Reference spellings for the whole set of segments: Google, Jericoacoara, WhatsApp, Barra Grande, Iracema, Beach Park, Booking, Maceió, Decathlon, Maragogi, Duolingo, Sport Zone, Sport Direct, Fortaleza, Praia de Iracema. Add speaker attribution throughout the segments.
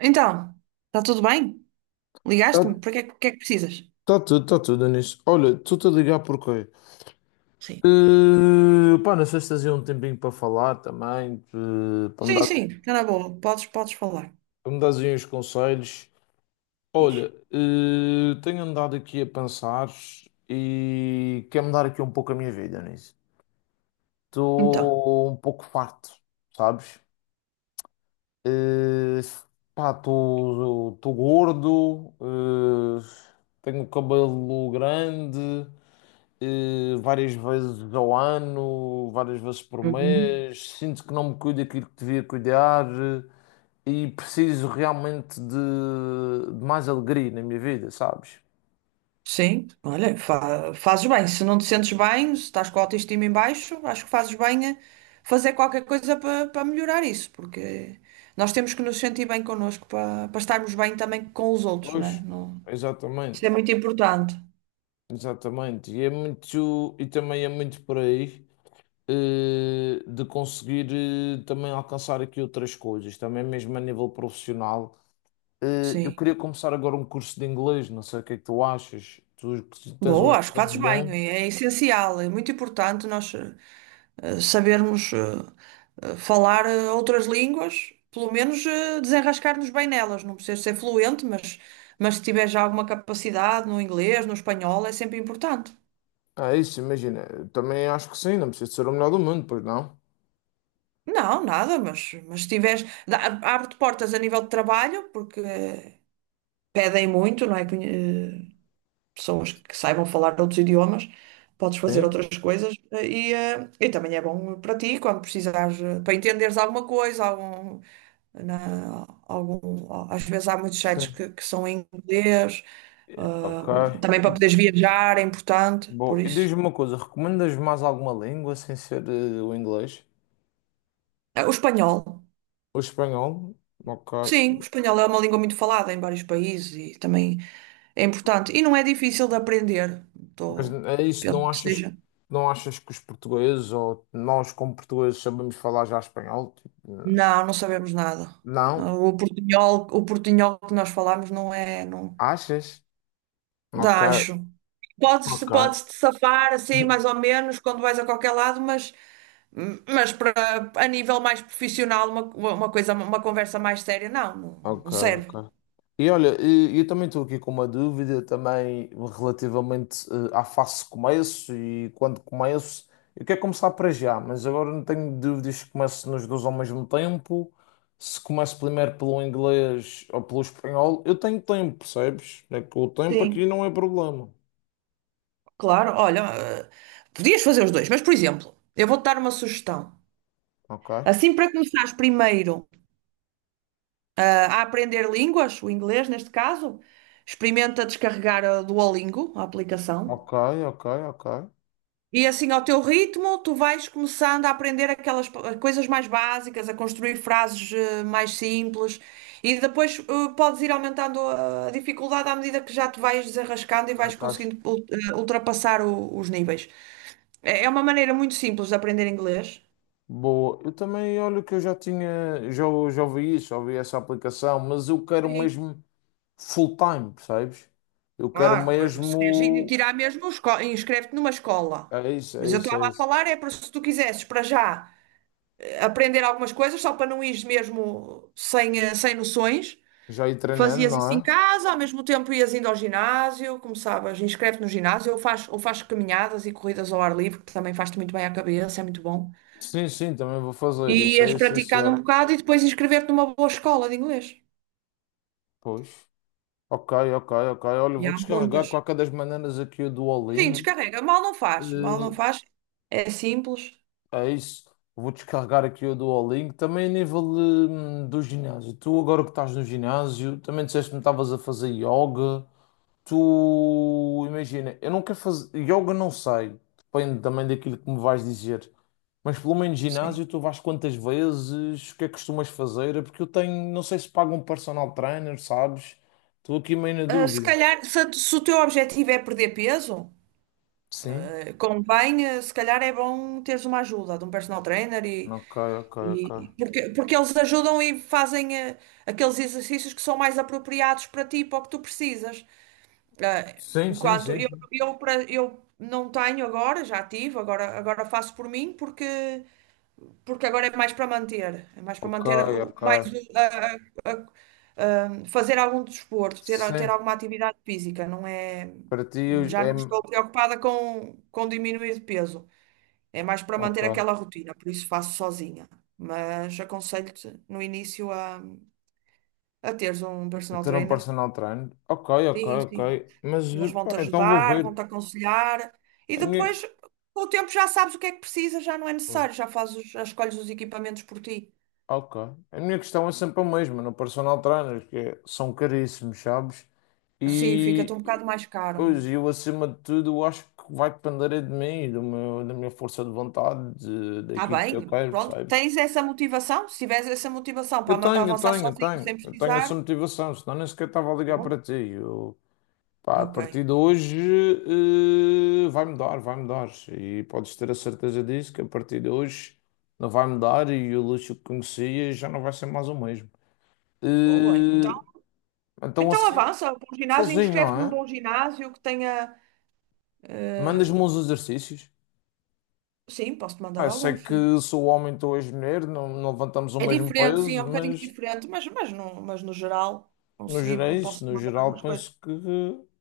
Speaker 1: Então, está tudo bem?
Speaker 2: Está
Speaker 1: Ligaste-me? Para que é que precisas?
Speaker 2: tá tudo, está tudo nisso. Olha, estou-te a ligar porquê?
Speaker 1: Sim.
Speaker 2: Pá, na sexta fazia um tempinho para falar também, para me
Speaker 1: Sim, sim, está na boa. Podes falar.
Speaker 2: dar aí uns conselhos. Olha,
Speaker 1: Diz.
Speaker 2: tenho andado aqui a pensar e quero mudar aqui um pouco a minha vida nisso.
Speaker 1: Então,
Speaker 2: Estou um pouco farto, sabes? Eh, Pá, estou gordo, tenho o cabelo grande. Eh, várias vezes ao ano, várias vezes por
Speaker 1: uhum.
Speaker 2: mês. Sinto que não me cuido daquilo que devia cuidar e preciso realmente de mais alegria na minha vida, sabes?
Speaker 1: Sim, olha, fazes bem. Se não te sentes bem, se estás com a autoestima em baixo, acho que fazes bem a fazer qualquer coisa para melhorar isso, porque nós temos que nos sentir bem connosco para estarmos bem também com os outros,
Speaker 2: Pois.
Speaker 1: né? Não. Isso
Speaker 2: Exatamente,
Speaker 1: é muito importante.
Speaker 2: exatamente. E é muito, e também é muito por aí, de conseguir, também alcançar aqui outras coisas, também mesmo a nível profissional. Eu
Speaker 1: Sim.
Speaker 2: queria começar agora um curso de inglês, não sei o que é que tu achas. Tu que tens um
Speaker 1: Boa, acho que fazes
Speaker 2: inglês
Speaker 1: bem.
Speaker 2: bom.
Speaker 1: É essencial, é muito importante nós sabermos falar outras línguas, pelo menos desenrascar-nos bem nelas. Não precisas ser fluente, mas se tiver já alguma capacidade no inglês, no espanhol, é sempre importante.
Speaker 2: Ah isso, imagina. Também acho que sim, não precisa de ser o melhor do mundo, pois não?
Speaker 1: Não, nada, mas se tiveres, abre-te portas a nível de trabalho, porque pedem muito, não é? Pessoas que saibam falar outros idiomas, podes fazer
Speaker 2: Sim,
Speaker 1: outras coisas e, e também é bom para ti quando precisares, para entenderes alguma coisa, às vezes há muitos sites
Speaker 2: sim.
Speaker 1: que são em inglês, ah,
Speaker 2: Ok.
Speaker 1: também para poderes
Speaker 2: E
Speaker 1: viajar é importante, por
Speaker 2: bom, e
Speaker 1: isso.
Speaker 2: diz-me uma coisa, recomendas mais alguma língua sem ser o inglês?
Speaker 1: Ah, o espanhol.
Speaker 2: O espanhol? Ok.
Speaker 1: Sim, o espanhol é uma língua muito falada em vários países e também é importante. E não é difícil de aprender.
Speaker 2: Mas
Speaker 1: Tô-
Speaker 2: é isso,
Speaker 1: penso que seja.
Speaker 2: não achas que os portugueses ou nós como portugueses sabemos falar já espanhol? Tipo,
Speaker 1: Não, não sabemos nada.
Speaker 2: não?
Speaker 1: Ah, o portunhol, o portunhol que nós falamos não é, não,
Speaker 2: Achas? Ok,
Speaker 1: dá, acho. Podes,
Speaker 2: ok.
Speaker 1: podes te safar assim mais ou menos quando vais a qualquer lado, mas para a nível mais profissional, uma coisa, uma conversa mais séria, não, não, não
Speaker 2: Ok,
Speaker 1: serve.
Speaker 2: ok. E olha, eu também estou aqui com uma dúvida também relativamente à fase de começo e quando começo. Eu quero começar para já, mas agora não tenho dúvidas se começo nos dois ao mesmo tempo, se começo primeiro pelo inglês ou pelo espanhol. Eu tenho tempo, percebes? É que o tempo aqui
Speaker 1: Sim,
Speaker 2: não é problema.
Speaker 1: claro. Olha, ah, podias fazer os dois, mas por exemplo, eu vou-te dar uma sugestão.
Speaker 2: Ok,
Speaker 1: Assim, para começares primeiro ah, a aprender línguas, o inglês neste caso, experimenta descarregar a Duolingo, a aplicação.
Speaker 2: ok, ok, ok.
Speaker 1: E assim, ao teu ritmo, tu vais começando a aprender aquelas coisas mais básicas, a construir frases mais simples, e depois podes ir aumentando a dificuldade à medida que já te vais desenrascando e
Speaker 2: Já
Speaker 1: vais
Speaker 2: estás.
Speaker 1: conseguindo ultrapassar os níveis. É uma maneira muito simples de aprender inglês.
Speaker 2: Boa, eu também olho que eu já ouvi isso, já ouvi essa aplicação, mas eu quero
Speaker 1: Sim.
Speaker 2: mesmo. Full time, percebes? Eu quero
Speaker 1: Ah, pois, mas se queres ir
Speaker 2: mesmo.
Speaker 1: tirar mesmo, inscreve-te numa escola.
Speaker 2: É isso, é
Speaker 1: Mas eu
Speaker 2: isso, é
Speaker 1: estava a
Speaker 2: isso.
Speaker 1: falar é para se tu quisesses para já aprender algumas coisas, só para não ires mesmo sem, sem noções.
Speaker 2: Já ir treinando,
Speaker 1: Fazias
Speaker 2: não
Speaker 1: isso em
Speaker 2: é?
Speaker 1: casa, ao mesmo tempo ias indo ao ginásio, começavas, inscreve-te no ginásio, ou faz caminhadas e corridas ao ar livre, que também faz-te muito bem à cabeça, é muito bom.
Speaker 2: Sim, sim, também vou
Speaker 1: E
Speaker 2: fazer. Isso é
Speaker 1: ias praticando um
Speaker 2: essencial.
Speaker 1: bocado e depois inscrever-te numa boa escola de inglês.
Speaker 2: Pois. Ok, ok, ok. Olha,
Speaker 1: E
Speaker 2: vou
Speaker 1: há
Speaker 2: descarregar
Speaker 1: muitas.
Speaker 2: de qualquer das maneiras aqui o
Speaker 1: Sim,
Speaker 2: Duolingo.
Speaker 1: descarrega, mal não
Speaker 2: Eh,
Speaker 1: faz, é simples,
Speaker 2: É isso. Vou descarregar aqui o Duolingo. Também a nível do ginásio. Tu agora que estás no ginásio, também disseste-me que estavas a fazer yoga. Tu imagina, eu não quero fazer. Yoga não sei. Depende também daquilo que me vais dizer. Mas pelo menos
Speaker 1: sim.
Speaker 2: ginásio tu vais quantas vezes? O que é que costumas fazer? Porque eu tenho, não sei se pago um personal trainer, sabes? Estou aqui meio na
Speaker 1: Ah, se
Speaker 2: dúvida.
Speaker 1: calhar, se, se o teu objetivo é perder peso,
Speaker 2: Sim?
Speaker 1: convém, se calhar é bom teres uma ajuda de um personal trainer e
Speaker 2: Ok, ok, ok.
Speaker 1: E, porque, porque eles ajudam e fazem aqueles exercícios que são mais apropriados para ti, para o que tu precisas. Eh,
Speaker 2: Sim, sim,
Speaker 1: enquanto
Speaker 2: sim, sim.
Speaker 1: eu não tenho agora, já tive, agora, agora faço por mim, porque, porque agora é mais para manter. É mais para
Speaker 2: Ok,
Speaker 1: manter, o-
Speaker 2: ok.
Speaker 1: mais o- a- a- a- fazer algum desporto, ter, ter
Speaker 2: Sim.
Speaker 1: alguma atividade física. Não é,
Speaker 2: Para ti é.
Speaker 1: já não estou preocupada com diminuir de peso. É mais para manter
Speaker 2: Ok.
Speaker 1: aquela rotina, por isso faço sozinha. Mas aconselho-te no início a teres um personal
Speaker 2: Ter um
Speaker 1: trainer.
Speaker 2: personal trainer. Ok, ok,
Speaker 1: Sim,
Speaker 2: ok.
Speaker 1: sim.
Speaker 2: Mas
Speaker 1: Eles
Speaker 2: pá,
Speaker 1: vão-te
Speaker 2: então vou
Speaker 1: ajudar,
Speaker 2: ver.
Speaker 1: vão-te aconselhar. E
Speaker 2: A minha...
Speaker 1: depois, com o tempo, já sabes o que é que precisas, já não é necessário, já fazes, já escolhes os equipamentos por ti.
Speaker 2: Ok. A minha questão é sempre a mesma no personal trainer, são caríssimos, sabes?
Speaker 1: Sim, fica-te um
Speaker 2: E
Speaker 1: bocado mais caro.
Speaker 2: pois, eu acima de tudo eu acho que vai depender é de mim, do meu, da minha força de vontade,
Speaker 1: Está
Speaker 2: daquilo que eu
Speaker 1: bem,
Speaker 2: quero,
Speaker 1: pronto.
Speaker 2: percebes?
Speaker 1: Tens essa motivação? Se tiveres essa motivação para avançar sozinho, sem
Speaker 2: Eu tenho essa
Speaker 1: precisar,
Speaker 2: motivação, senão nem sequer estava a ligar para
Speaker 1: bom,
Speaker 2: ti. Eu, pá, a
Speaker 1: ok.
Speaker 2: partir de hoje vai mudar. E podes ter a certeza disso, que a partir de hoje não vai mudar e o luxo que conhecia já não vai ser mais o mesmo.
Speaker 1: Boa, então.
Speaker 2: Eh, então
Speaker 1: Então
Speaker 2: assim,
Speaker 1: avança, para o ginásio,
Speaker 2: sozinho, não
Speaker 1: inscreve-te num
Speaker 2: é?
Speaker 1: bom ginásio que tenha.
Speaker 2: Mandas-me uns exercícios.
Speaker 1: Sim, posso-te mandar
Speaker 2: Ah, sei
Speaker 1: alguns, sim.
Speaker 2: que sou homem, estou és mulher não, não levantamos o
Speaker 1: É ok.
Speaker 2: mesmo
Speaker 1: Diferente, sim, é
Speaker 2: peso,
Speaker 1: um bocadinho
Speaker 2: mas
Speaker 1: diferente, mas no geral
Speaker 2: no geral,
Speaker 1: conseguimos, posso-te
Speaker 2: no
Speaker 1: mandar
Speaker 2: geral
Speaker 1: algumas coisas.
Speaker 2: penso que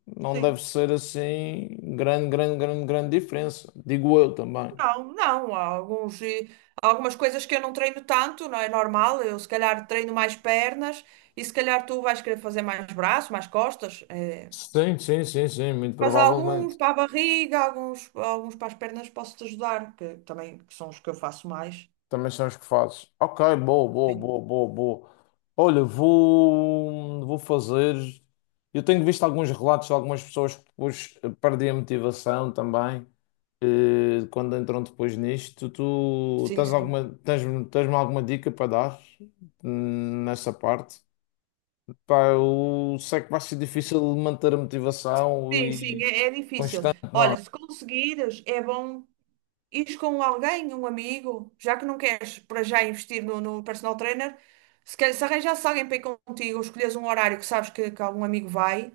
Speaker 2: não
Speaker 1: Sim.
Speaker 2: deve ser assim grande diferença. Digo eu também.
Speaker 1: Não, não, há alguns, há algumas coisas que eu não treino tanto, não é normal. Eu se calhar treino mais pernas e se calhar tu vais querer fazer mais braço, mais costas. É.
Speaker 2: Sim, sim, sim, sim, muito
Speaker 1: Mas há alguns
Speaker 2: provavelmente.
Speaker 1: para a barriga, alguns, alguns para as pernas posso-te ajudar, que também que são os que eu faço mais.
Speaker 2: Também são os que fazes. Ok,
Speaker 1: Sim,
Speaker 2: boa. Olha, vou fazer. Eu tenho visto alguns relatos de algumas pessoas que depois perdem a motivação também, quando entram depois nisto. Tu
Speaker 1: sim, sim.
Speaker 2: tens-me alguma dica para dar nessa parte? Pá, eu sei que vai ser difícil manter a motivação
Speaker 1: Sim, sim,
Speaker 2: e
Speaker 1: é, é difícil.
Speaker 2: constante, não
Speaker 1: Olha, se
Speaker 2: é?
Speaker 1: conseguires, é bom ires com alguém, um amigo, já que não queres para já investir no, no personal trainer, se, calhar, se arranjasse alguém para ir contigo, ou escolheres um horário que sabes que algum amigo vai,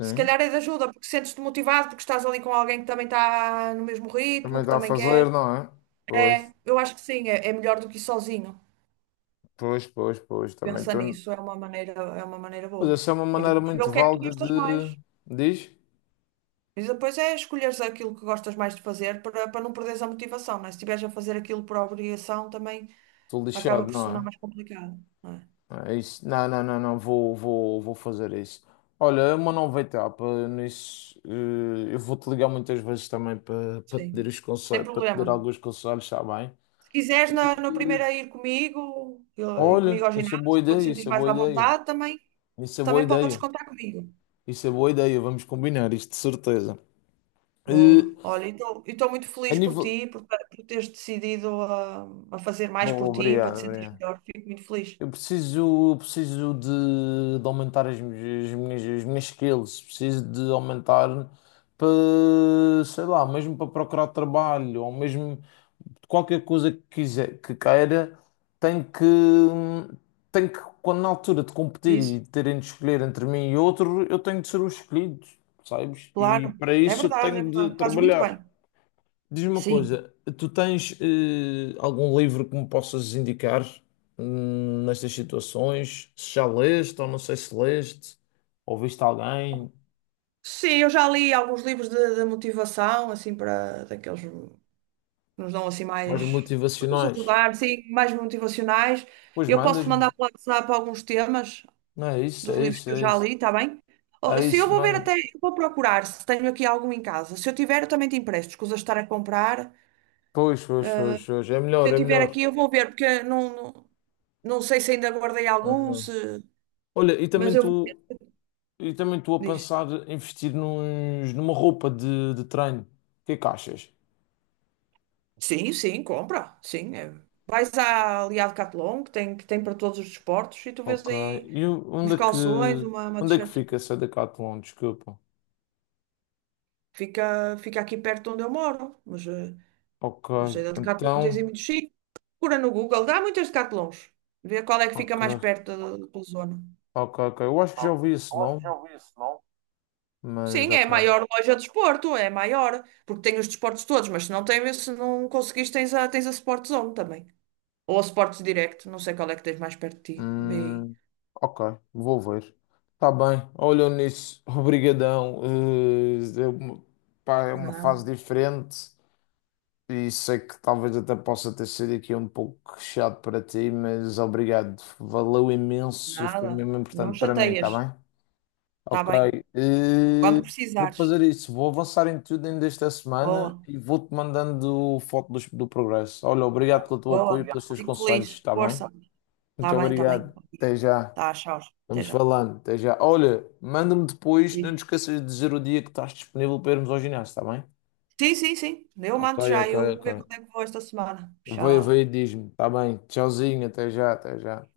Speaker 1: se calhar é de ajuda, porque sentes-te motivado, porque estás ali com alguém que também está no mesmo ritmo,
Speaker 2: Também
Speaker 1: que
Speaker 2: está a
Speaker 1: também
Speaker 2: fazer,
Speaker 1: quer.
Speaker 2: não é? Pois,
Speaker 1: Eu acho que sim, é, é melhor do que ir sozinho.
Speaker 2: pois, pois, pois. Também
Speaker 1: Pensa
Speaker 2: estou.
Speaker 1: nisso, é uma maneira
Speaker 2: Mas
Speaker 1: boa.
Speaker 2: essa é uma
Speaker 1: E
Speaker 2: maneira
Speaker 1: depois ver
Speaker 2: muito
Speaker 1: o que é que tu
Speaker 2: válida
Speaker 1: gostas mais.
Speaker 2: de. Diz?
Speaker 1: E depois é escolheres aquilo que gostas mais de fazer para, para não perderes a motivação, não é? Se estiveres a fazer aquilo por obrigação, também.
Speaker 2: Estou
Speaker 1: Acaba
Speaker 2: lixado,
Speaker 1: por se
Speaker 2: não
Speaker 1: tornar
Speaker 2: é?
Speaker 1: mais complicado, não é?
Speaker 2: É isso. Não, não, não, não, vou fazer isso. Olha, é uma nova etapa nisso. Eu vou-te ligar muitas vezes também para te dar
Speaker 1: Sim,
Speaker 2: os
Speaker 1: sem
Speaker 2: conselhos, para te dar
Speaker 1: problema.
Speaker 2: alguns conselhos, está bem?
Speaker 1: Se quiseres na, na
Speaker 2: Eh,
Speaker 1: primeira ir comigo, ir comigo
Speaker 2: Olha,
Speaker 1: ao ginásio, para te sentir
Speaker 2: isso é
Speaker 1: mais
Speaker 2: boa
Speaker 1: à
Speaker 2: ideia.
Speaker 1: vontade também,
Speaker 2: Isso é boa
Speaker 1: também podes
Speaker 2: ideia.
Speaker 1: contar comigo.
Speaker 2: Isso é boa ideia. Vamos combinar isto, de certeza. Eh,
Speaker 1: Boa. Olha, e estou muito
Speaker 2: A
Speaker 1: feliz por
Speaker 2: nível.
Speaker 1: ti, por teres decidido a fazer mais
Speaker 2: Bom,
Speaker 1: por ti, para te
Speaker 2: obrigado,
Speaker 1: sentir
Speaker 2: obrigado.
Speaker 1: melhor. Fico muito feliz.
Speaker 2: Eu preciso, eu preciso de aumentar as minhas skills, preciso de aumentar para, sei lá, mesmo para procurar trabalho, ou mesmo qualquer coisa que queira, tem que, tem que, quando na altura de competir
Speaker 1: Isso.
Speaker 2: e terem de escolher entre mim e outro, eu tenho de ser o escolhido, sabes?
Speaker 1: Claro,
Speaker 2: E para
Speaker 1: é
Speaker 2: isso eu
Speaker 1: verdade, é
Speaker 2: tenho de
Speaker 1: verdade. Fazes muito bem.
Speaker 2: trabalhar. Diz-me uma
Speaker 1: Sim.
Speaker 2: coisa, tu tens algum livro que me possas indicar nestas situações? Se já leste ou não sei se leste, ou viste alguém,
Speaker 1: Sim, eu já li alguns livros de motivação, assim, para daqueles. Que nos dão assim
Speaker 2: mais
Speaker 1: mais, para nos
Speaker 2: motivacionais?
Speaker 1: ajudar, sim, mais motivacionais.
Speaker 2: Pois
Speaker 1: Eu posso te
Speaker 2: mandas-me.
Speaker 1: mandar pelo WhatsApp alguns temas
Speaker 2: Não é isso,
Speaker 1: dos
Speaker 2: é
Speaker 1: livros
Speaker 2: isso,
Speaker 1: que eu
Speaker 2: é
Speaker 1: já
Speaker 2: isso.
Speaker 1: li, está bem?
Speaker 2: É
Speaker 1: Se eu
Speaker 2: isso,
Speaker 1: vou ver
Speaker 2: manda-me.
Speaker 1: até, eu vou procurar se tenho aqui algum em casa. Se eu tiver, eu também te empresto, escusa de estar a comprar.
Speaker 2: Pois, pois, pois, pois. É
Speaker 1: Se
Speaker 2: melhor,
Speaker 1: eu
Speaker 2: é
Speaker 1: tiver
Speaker 2: melhor.
Speaker 1: aqui, eu vou ver, porque não, não, não sei se ainda guardei algum, se...
Speaker 2: Uhum. Olha, e
Speaker 1: mas
Speaker 2: também
Speaker 1: eu vou.
Speaker 2: tu, e também estou a
Speaker 1: Diz.
Speaker 2: pensar em investir nos, numa roupa de treino. O que é que achas?
Speaker 1: Sim, sim, compra, sim. É. Vais à, ali à Decathlon, que tem para todos os desportos, e tu vês
Speaker 2: Ok.
Speaker 1: aí
Speaker 2: E o-
Speaker 1: uns
Speaker 2: onde é que,
Speaker 1: calções, uma
Speaker 2: onde é que
Speaker 1: t-shirt.
Speaker 2: fica essa Decathlon? Desculpa.
Speaker 1: Fica, fica aqui perto onde eu moro, mas,
Speaker 2: Ok.
Speaker 1: mas a Decathlon tens em
Speaker 2: Então.
Speaker 1: muitos sítios. Procura no Google, dá muitas Decathlons. Vê qual é que fica mais
Speaker 2: Ok.
Speaker 1: perto da, da tua zona.
Speaker 2: Ok, ok. Eu acho que já ouvi esse nome, mas
Speaker 1: Sim, é a
Speaker 2: ok.
Speaker 1: maior loja de desporto, é maior, porque tem os desportos todos, mas se não tem, se não conseguires, tens a, tens a Sport Zone também. Ou a Sport Direct, não sei qual é que tens mais perto de ti. Vê aí.
Speaker 2: Hum, ok. Vou ver. Tá bem. Olha nisso. Obrigadão. É uma, pá, é uma fase
Speaker 1: Nada,
Speaker 2: diferente. E sei que talvez até possa ter sido aqui um pouco chato para ti, mas obrigado. Valeu imenso e foi
Speaker 1: nada.
Speaker 2: mesmo
Speaker 1: Não
Speaker 2: importante para mim, tá
Speaker 1: chateias,
Speaker 2: bem?
Speaker 1: está
Speaker 2: Ok,
Speaker 1: bem? Quando
Speaker 2: eh, vou
Speaker 1: precisares.
Speaker 2: fazer isso. Vou avançar em tudo ainda esta semana
Speaker 1: Boa,
Speaker 2: e vou-te mandando foto do, do progresso. Olha, obrigado pelo teu
Speaker 1: boa.
Speaker 2: apoio e pelos teus
Speaker 1: Fico
Speaker 2: conselhos,
Speaker 1: feliz.
Speaker 2: está bem?
Speaker 1: Força. Está
Speaker 2: Muito
Speaker 1: bem, está bem.
Speaker 2: obrigado. Até já.
Speaker 1: Tá, tchau. Até
Speaker 2: Vamos
Speaker 1: já.
Speaker 2: falando. Até já. Olha, manda-me depois. Não te esqueças de dizer o dia que estás disponível para irmos ao ginásio, está bem?
Speaker 1: Sim, sim, sim. Eu
Speaker 2: Ok,
Speaker 1: mando já.
Speaker 2: ok,
Speaker 1: Eu vou
Speaker 2: ok.
Speaker 1: ver quando é que vou esta semana.
Speaker 2: Vai,
Speaker 1: Tchau.
Speaker 2: vai, diz-me. Está bem. Tchauzinho. Até já, até já.